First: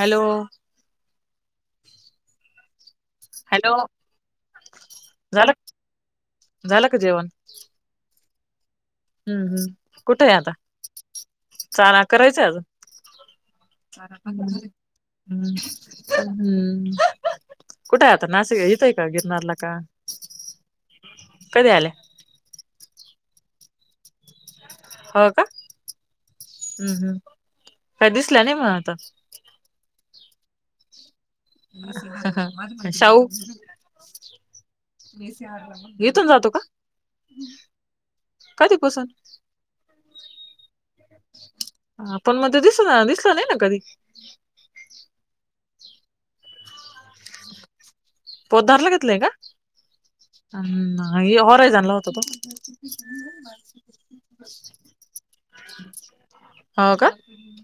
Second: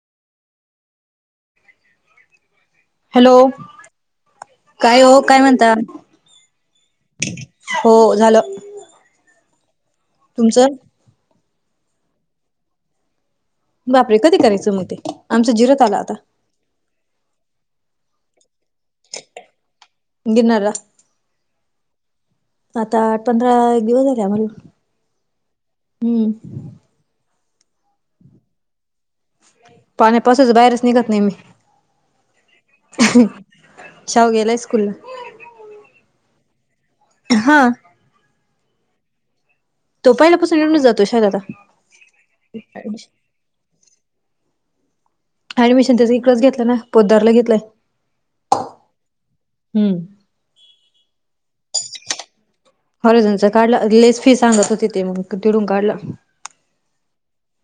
Hello. Hello. काय ओ काय झालं म्हणता? झालं का जेवण हो झालं. हम्म. हम्. म कुठे आता. तुमचं चाला करायचं आजून - - बापरे! कधी करायचं म ते आमच हम्म जिरत आला आता. हम्म. कुठे आता? नाशिक येतय का गिरनारला का? गिरनारला. कधी आल्या आता पंधरा एक दिवस झा [unintelligible] हम्म. हम्. हम्. काय दिसलं नाही मग आताचं. पाण्यापावसाच बाहेरच निघत नाही मी. ह ह साऊ. शाव गेलाय स्कूलला इथचं राहतो का? ह. कधीपसून? तो पहिल्या पाासून निवून जातो पण मग ते [unintelligible] [unintelligible] ना कधी ऍडमिशन त्याचं इकडच घेतलं ना. पोदारला घेतलंय. पोदारला घेतलंय का? हम्म. हम् होरय जाला होत तो. हऑरेझनचा काढल. लईच फी सांगत होती ते मग तिथुन काढल. हो का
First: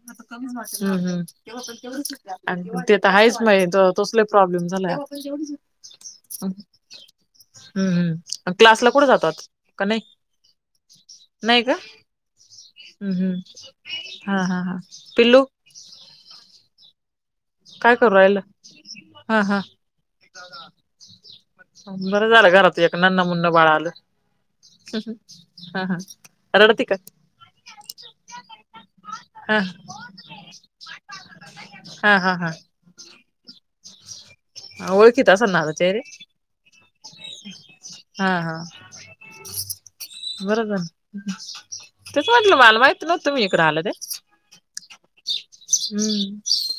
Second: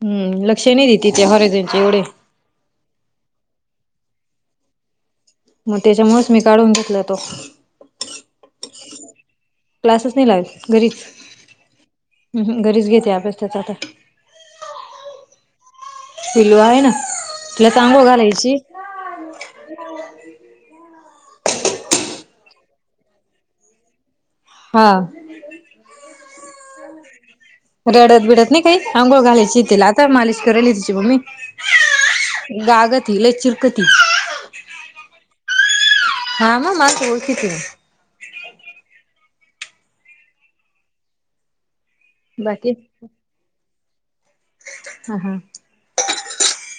हम्म. लक्ष नाही देति हऑरेझिनचे एवढे. आणि ते तर आहेच माहित तोच लई प्रॉब्लेम झालाय. हम्म मग त्याच्यामुळेच मी काढून घेतला तो. हम्म. हम्म. क्लासला कुठे जातो आता? का नाई, क्लासच नाही लावेल घरीच नाही का? हम्म घरीच घेते हम्म. अभ्यास हम्म. त्याचा आता हा. हा, हा. पिल्लू - - पिल्लु आहे ना. तिलाच काय आंघोळ करू राहिलं घालायची. हा हा बरं झालं. घरात एक नन्हं मुनं बाळ आलं. हा हम् हम्म हा. हा. रडती का? रडत बिडत नाही काही. अंघोळ हा घालायची तिला आता मालिश करायली तिची मम्मी. हा हा हा गाग तला चिरकती कणारचेर हा मग माणसं ओळखीची हा हा बरोबर तेस म्हटलं बाकी वाल माहित नव्हत मी इकडं आलं ते हम्म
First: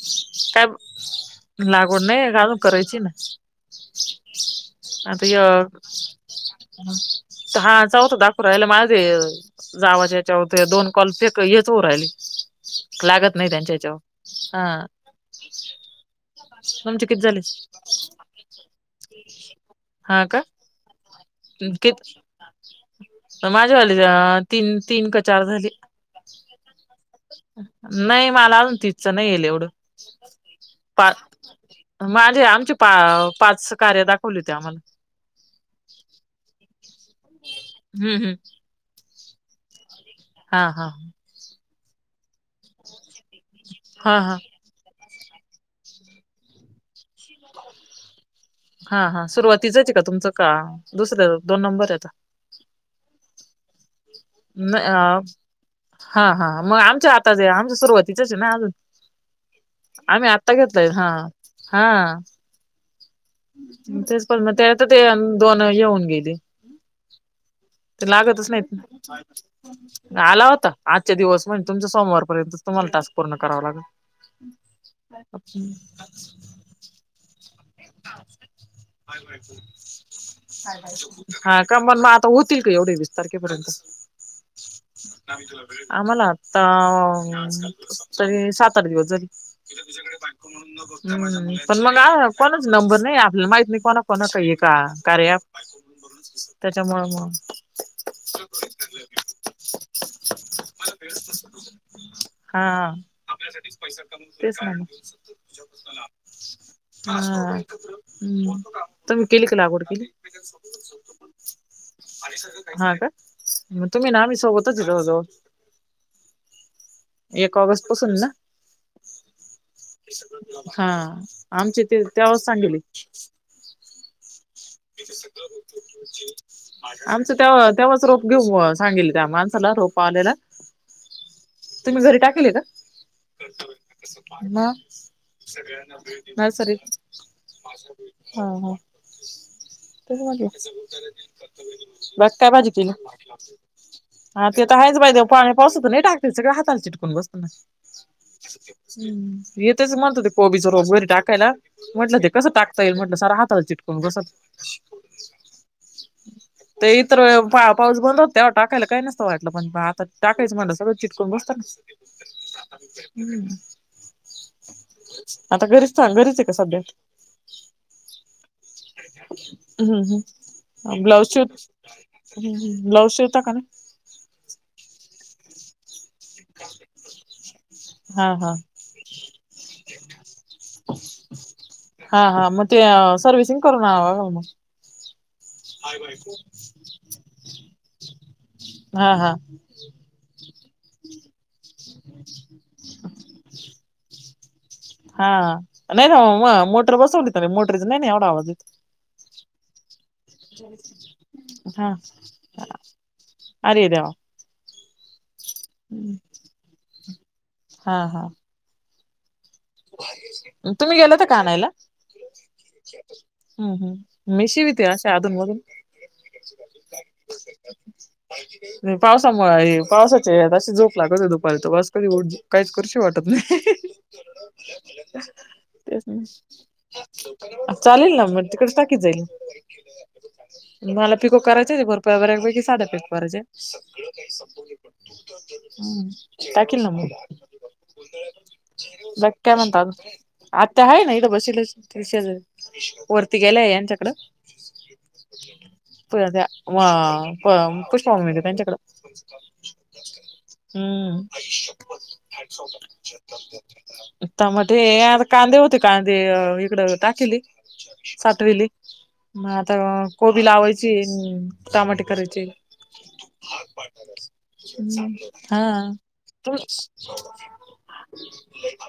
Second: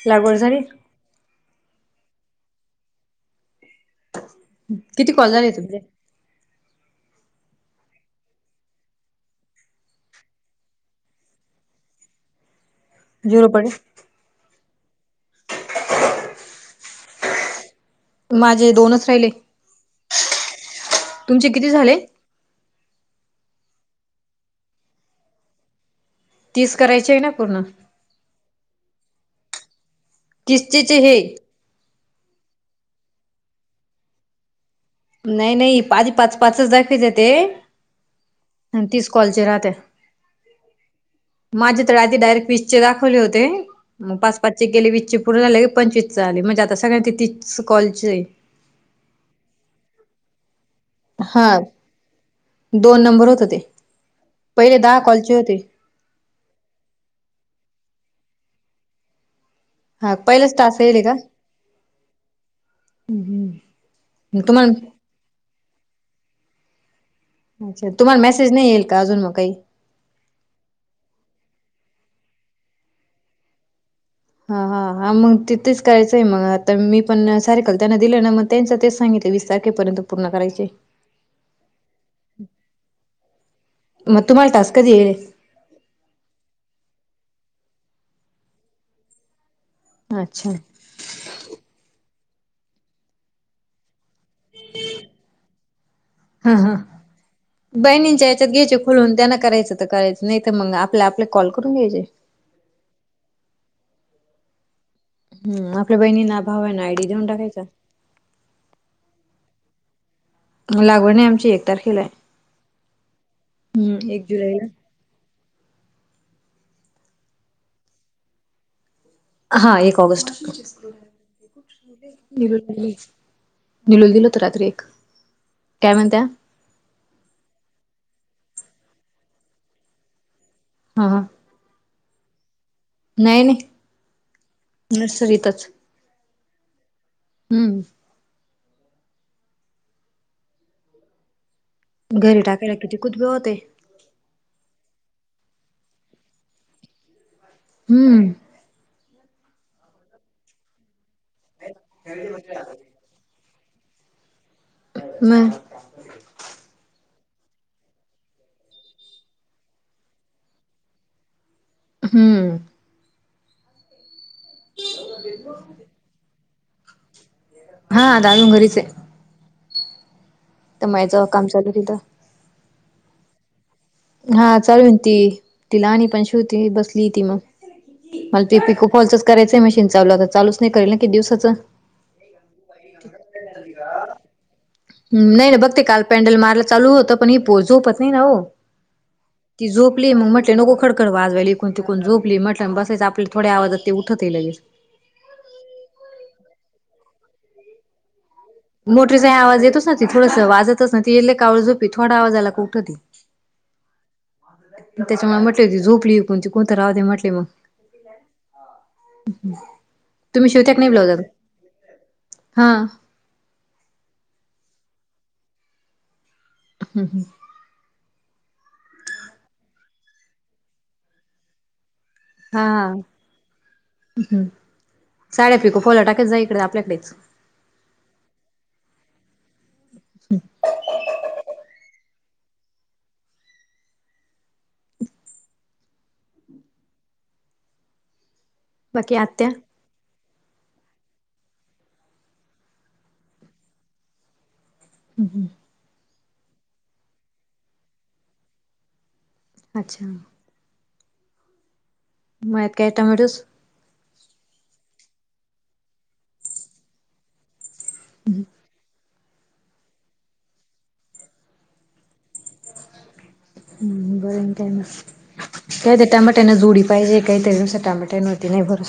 लागर झारी लागड नाही घलून करायची ना किती आता कॉल य झाले तुमचे हा चौत दाखो राहिला माझे जावाच्याच्याथ दोन कॉल फेक हेच हो राहिली लागत झिरो नाही पडले त्यांच्याच्या हा आमचे कती झाले माझे दोनच राहिले हा का तुमचे किती झाले किती माझ्यावाली तीन तीन का चार झाली तीस करायची आहे ना पूर्ण नाही मला अजून तिचं नाही येईल एवढं किस्तीचे पा हे माझे आमचे पा पाच कार्य दाखवली होती आम्हाला नाही नाही आधी पाच पाचच दाखयच ते हम्म हम्म आणि तीच कॉलचे राहते हा हा माझ्या तड आी डायरेक्ट विीज चे दाखवले हा होतेग हा पाच पाच गेले वीसचे पूर्ण झाले पंचवीसचा झाले म्हणजे आता सगळना तिथच कॉलेज आहे हा हा सुरुवातीचच का तुमचं का दुसर्या हा दोन नंबर आहेता दोन नंबर होत ते पहिले दहा अ कॉलचे होते हा हा मग आमच्या आताच आमच्या सुरुवातीचच आहे ना अजून हा आम्ही आत्ता पहिलेच टास्क घेतलंय येईल हा का हा तेच पण म तुम्हाला त्यात ते दोन येऊन गेले अच्छा तर तुम्हाला लागतच मेसेज नाही येईल का नाहीत अजून मग काही ना आला होता आजच्या दिवस म्हणजे तुमच सोमवारपर्यंत तुम्हाला तासक पूर्ण करावा लागेल हा हा हा मग तिथेच करायचंय मग आता मी पण सारेखल त्यांना दिले ना मग त्यांचं तेच सांगितलं वीस तारखेपर्यंत पूर्ण करायचे हा का मन मग आता होतील का एवढे वीस तारखेपर्यंत म तुमला टाास कधी येे आम्हाला आता तरी सात आठ दिवस जरी अच्छा पण मग कोणाच नंबर नाही आपल्याला माहित नाही कोणा कोणा का का कार हा हा त्याच्यामुळे बहिणींच्या या्याच्यात घ्यायचे खुलून त्यांना करायचं तर करायचं नाही तर मग आपल्या आपल्या कॉल करून घ्यायचे हा आपवच नाही हम आपल्या बहिणी ना भावना आयडी देऊन हा टाकायचा हम्म त मी केली काला लागवड केली लागवड नाही आमची एक तारखेला आहे हा का म हम्म तुम्ही एक नाम जुलैला. सोबतच ज जवळ एक ऑगस्ट पासून ना हा एक ऑगस्ट हा आमचे ते त्यास सांगेली निलून दिलत रात्री एक काय म्हणत्या आमचं ते तेव्हाच रोप घेऊ सांगेल त्या माणसाला रोप आलेला हा हा तुम्ही घरी टाकल नाही नाही नर्सरीतच न सर हम्म हा हा बघ घरी काय टाकायला भाजीतील किती कुतबे होते हा ते तर आहेच बाय देव पाणी पासत नाही टाकते सगळ हाताला चिटकून बसतना हम्म ह येतच म्हणतो ते कोबी ज वगैरे टाकायला म्हट ते कसं टाकता येईल म्हट सर हहात चिटक बसात मग हम् ते इतर पाऊस बंद होतते टाकायला काही नसतं वाटलं पण आता टाकायचं म्हटलं सगळं चिटकून बसत ना. हम्म आता घरीच सां गरीच आहे का सध्या? हा अ दादून घरीचे ह्म ह्म मायचं ब्लाऊज श काम चालू तिथं ब्लाउज शवता का? हा चालून ती तिला आणि पण शिवती बसली ती मग हा मला हा ते पिकूपफॉलच करायचय मशीन चालू तर चालच नाही करल ना कि दिवसाचं हा हा मग ते सर्वसिंग करून हवा मग नाही बघ ते काल पॅ्डल मारय चालू होतं पण ही पो झोपत नाही ना हो. हा हा ती झोपली मग म्हटले नको खडकड वाजवाय ल इून तिकून झोपली म्हटलं बसासेच आपल्या थोड्या आवाजात ते उठत केलेलं हा नाही ना मोटर बसवली त मोटरीच नाही नाही एवढा आवाज येत. मोठटेचाही आवाज येतच ना त थडसं वाजतच ना त येेले कावळ झोप हा थडा आज आला का उठती. अरे देवा! त्याच्यामुळे म्हटले होती झोपली ईकुन तीकुन तर राहुतदे म्हटले मग हा हा शिवत्या का नाही तुम्ही ब्लाऊज गेला आता? होत्या का आनायला? हा हम्म हम्म मी शीवीते असे अधून मधून हम्म हम्म पावसामुळे आहे पावसाचे आहेत अशी झोप लागत आहे दुपारी त बस कधी ओढ काहीच करूशी वाटत नाही. हम्म साड्या पिकू फोलो नाही टाकत जा इकडे आपल्याकडेच. चालेल ना मग तिकडे टाकीत जाईल. मला पिको करायचे भरपु बऱ्यापैकी साड्या पिको करायचे हम्म टाकील ना मग बाकी आत्या? आत्ता आहे ना इदे बसेलचे शेजारी वरती गेलाय यांच्याकडं पु त्या पुष्पे त्यांच्याकडें अच्छा हम्म मळ्यात काय टोमॅटोस? टमाटे ये आता कांदे होते कांदे इकड टाकेल ये साठवेल ये मग आता कोबी लावायची टमाटे करायचे. हम बरंन काय हम्म हा मग ते टामाट्याना तुम जोडी पाहिजे काहीतरी नुसतं टामाट्यान ते नही बर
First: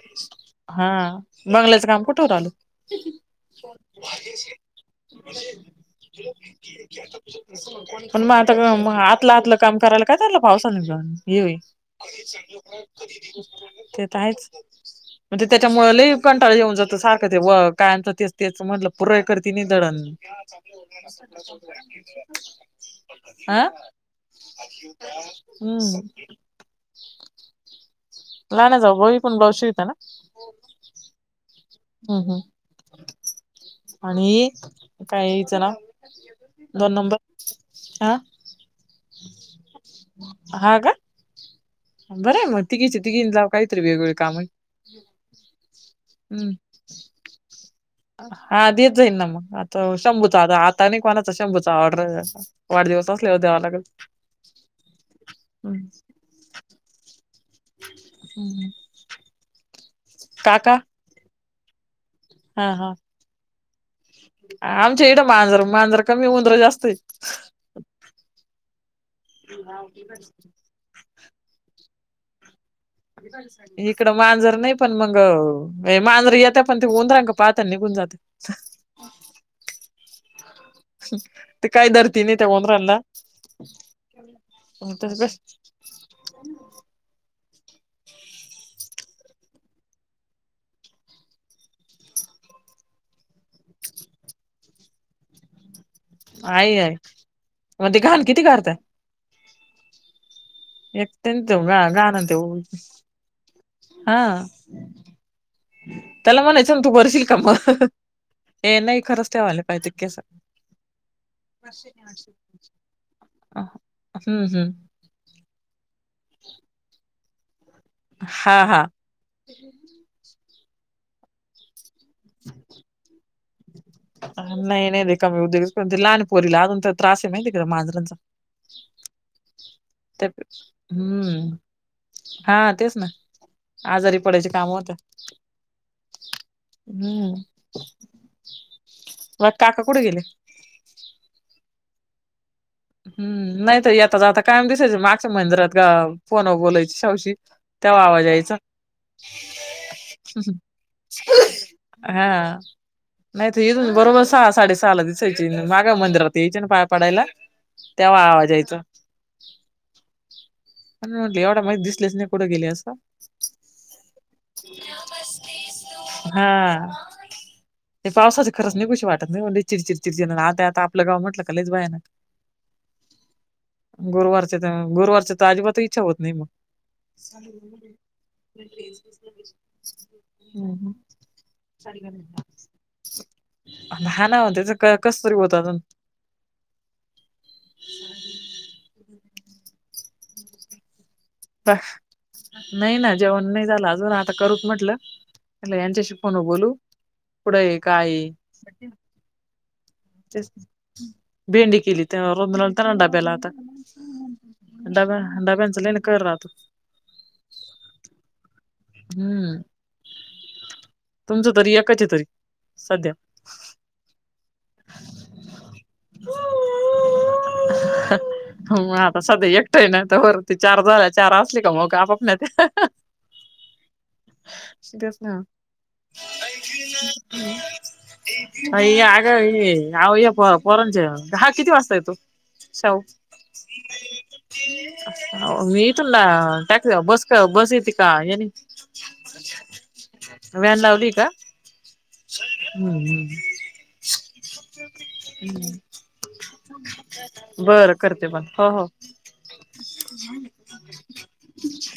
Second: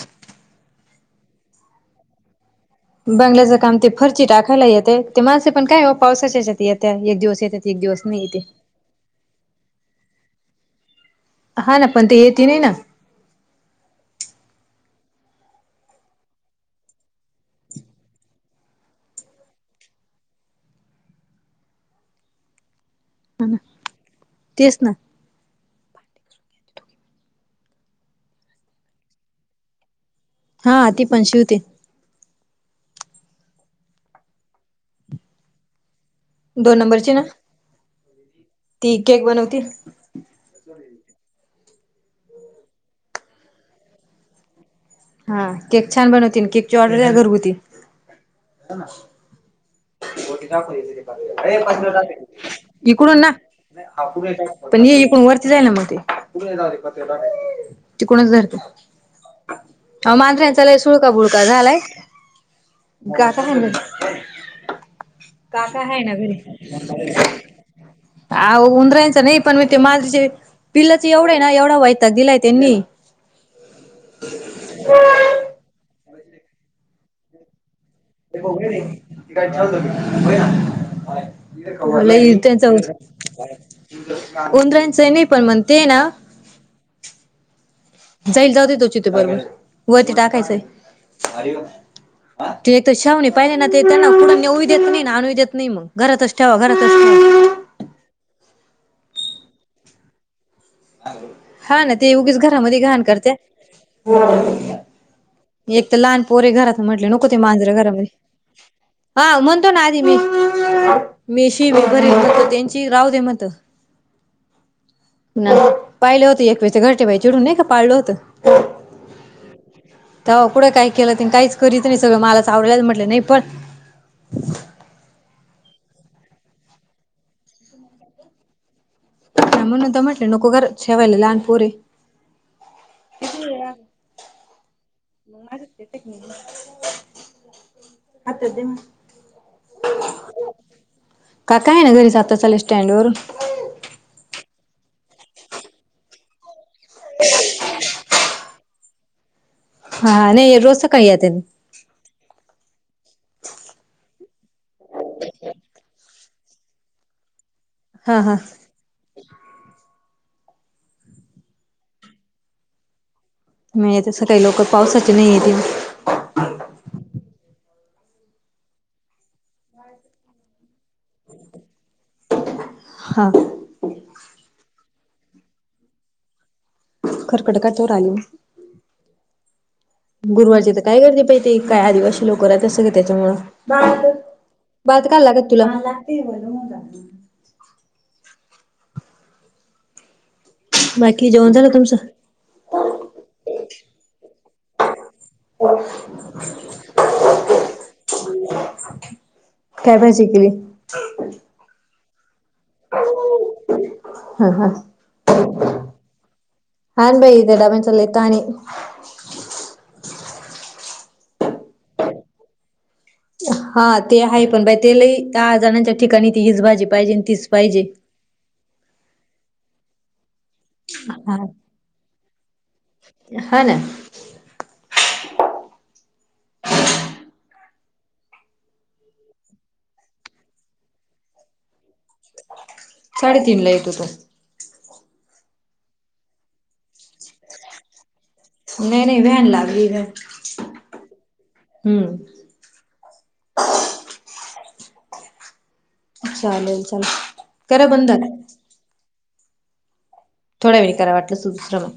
हा बंगल्याचं काम कुठवर आल? बंगल्याचं काम ते फरची टाकायला येते ते माणसे पण काय पावसाच्याच येत्या एक दिवस येते एक दिवस नाही पण म आता हम्म आत आपलं आपलं काम करायला काय जलं पावसा निघ जाऊन हा ना पण ते येती नाही ना. ते त आहेच म्हणजे त्याच्यामुळे लई कंटाळ येऊन जातो सारखं ते व कायमच तेच तेच म्हटलं पुरय करती न दळण [inaudible] ना आ तेच ना हम्म लहाण्या जाऊबाई पण ब्लाऊज शिवीत्या ना. हा ती पण शिवते. हम् हम् आणि काय ईचं नाव दोन नंबरची ना हा ती केक बनवती हा का? बरं मग तिघीचे तिघीन जाव काहीतरी वेगवेगळे काम हा केक छान बनवती न हम्म. केक ची ऑर्डर द्या घरघुती हा देत जाईन ना मग, तो शंभूचा आता आता नाही कोणाचा शंभूचा ऑर्डर वाढदिवस इकडून ना असलेवर देवा लागल. पण ये इकूण वरती जायल ना मग ते तिकुणच हम्म काका कबुलका झालाय. हा हा गाथा मानलं हं आमच्या इडं मांजरं मांजरं ना कमी उंदर जास्त आहे. आवो उदरायचं नाही पण म ते मांजरीचे पिल्लच एवढे ना एवढा वयताग दिलाय त्यांनी इकडं मांजर नाही पण मग ये मांजरे येत पण ते उंदराकडे पाहात्या निघून जात्या. ते ब र त गा चालत ते उ काही [inaudible] धरती नाही म त्या त्यांच उंदरांना उंदरांच नाही पण म्हण ते ना. जाईल जाऊ देतो चीथ बरोबर वरती टाकायचंय. तू एक तर शावणी पाहिले ना ते ना कून नऊ देत नाही ना आणू देत नाही मग. घरातच ठेवा आई घरातच आहे ठेवा. मग ते घाण किती करताय. एक हा ना ते घाण उगीच घरामध्ये घाण करते. हा ी एक तर लहान त्याला पोरे म्हणायचं घरात ना तू म्हटले भरशील नको का ते मग मांजर घरामध्ये हे नाही हा खरंच ठेवायला म्हणंतो ना पाहिजे आधी मी. केस मेशी मी भरी त्यांची राहू दे मत. हम्म हम्म. ना पाहिलं होत एक वस घरटे बाई चिडून नाही का पाळलं होत. हा हा त्या कुठं काही केलं काहीच करीत नाही सगळं मला सा आवडल्याच म्हटले नाही पण. ह नाही नाही रीकामे उद्योगच पन लहान पोरीला अजून त्रास आहे माहिती का मांजरांचा म्हणून तर म्हटले त्या नको घरात ठेवायला लहान हम्म पोर ये. हा तेच ना आजारी पडायचे काम होत्या. हम्म [inaudible] मग काका कुठे गेले? काका आहे ना घरी आता चाले हम्! नाही तर याता जाता कायम दिसायच मागच्या मंदिरात गं फोनवर बोलायच. शवशी तेव्हा आवाज यायचा. हा नाही रोज सकाळी येते ना. हा. नाहीतथून बरोबर सहा साडे सहा ला दिसायची मागा मंदिरात यायची ना पाय पडायला. हा तेव्हा हा आवाज यायचा. प म्हटले एवढा मा दिसलेच नाही कुठं गेले असं. म तर सकाळी काही लोक पावसाच नाही ते. हा ते पावसाच खरंच नाही कुशी वाटत नाही म्हली. चिडचिड चिडचिड आता आता आपलं गाव म्हटलं लईच भयानक. हा. गुरुवारच्या गुरुवारच्या तर अजिबात इच्छा होत नाही मग. खडखडकतवर आली. [inaudible] गुरुवारचे तर हम्म. काय करते पाहि ते काय आदिवासी लोक राहत असं का त्याच्यामुळं. भात हा ना त्याच भात कस काला तरी लागतो होत तुला? अजून माला लागते बर [inaudible] बाकी जेवण झालं तुमचं? नाही ना, जेवण नाही झालं अजून आता करूचं म्हटलं. म्हणलं यांच्याशी फोनवर बोलू कुड ये काय काय भाजी केली तेच--भेंडी केली तर दना. [unintelligible] त्यांना डब्याला आता, हा हा डबा डाब्यांचा लई ना कहर राहतो. हान बाई ते डब्यांचा लइ ताण आणि हम्म. तुमचं तरी एकच तरी सध्या. हा ते आहे, पण बाई ते लई दहा जणांच्या ठिकाणी, ती हीच भाजी पाहिजे, तीच पाहिजे. हो मग आता सध्या एकटं ना तोवर त चार झाल्या चार हा असले का मग आपोप नेता. हा ना तेच ना. अ आग ये आओ या पोरांचं, हा किती वाजता येतो? शाहू? साडेतीन ला येतो तो. मी इथून ना टॅक्स बस का बस येते का यान? नाही नाही व्हॅन लागली व्हॅन व्हॅन लावली का? हम्म हम्म हम्. हम्म, चालेल चालेल करा बर करते बंद हो हो. थोड्या वेळाने करा वाटलंस तर दुसरं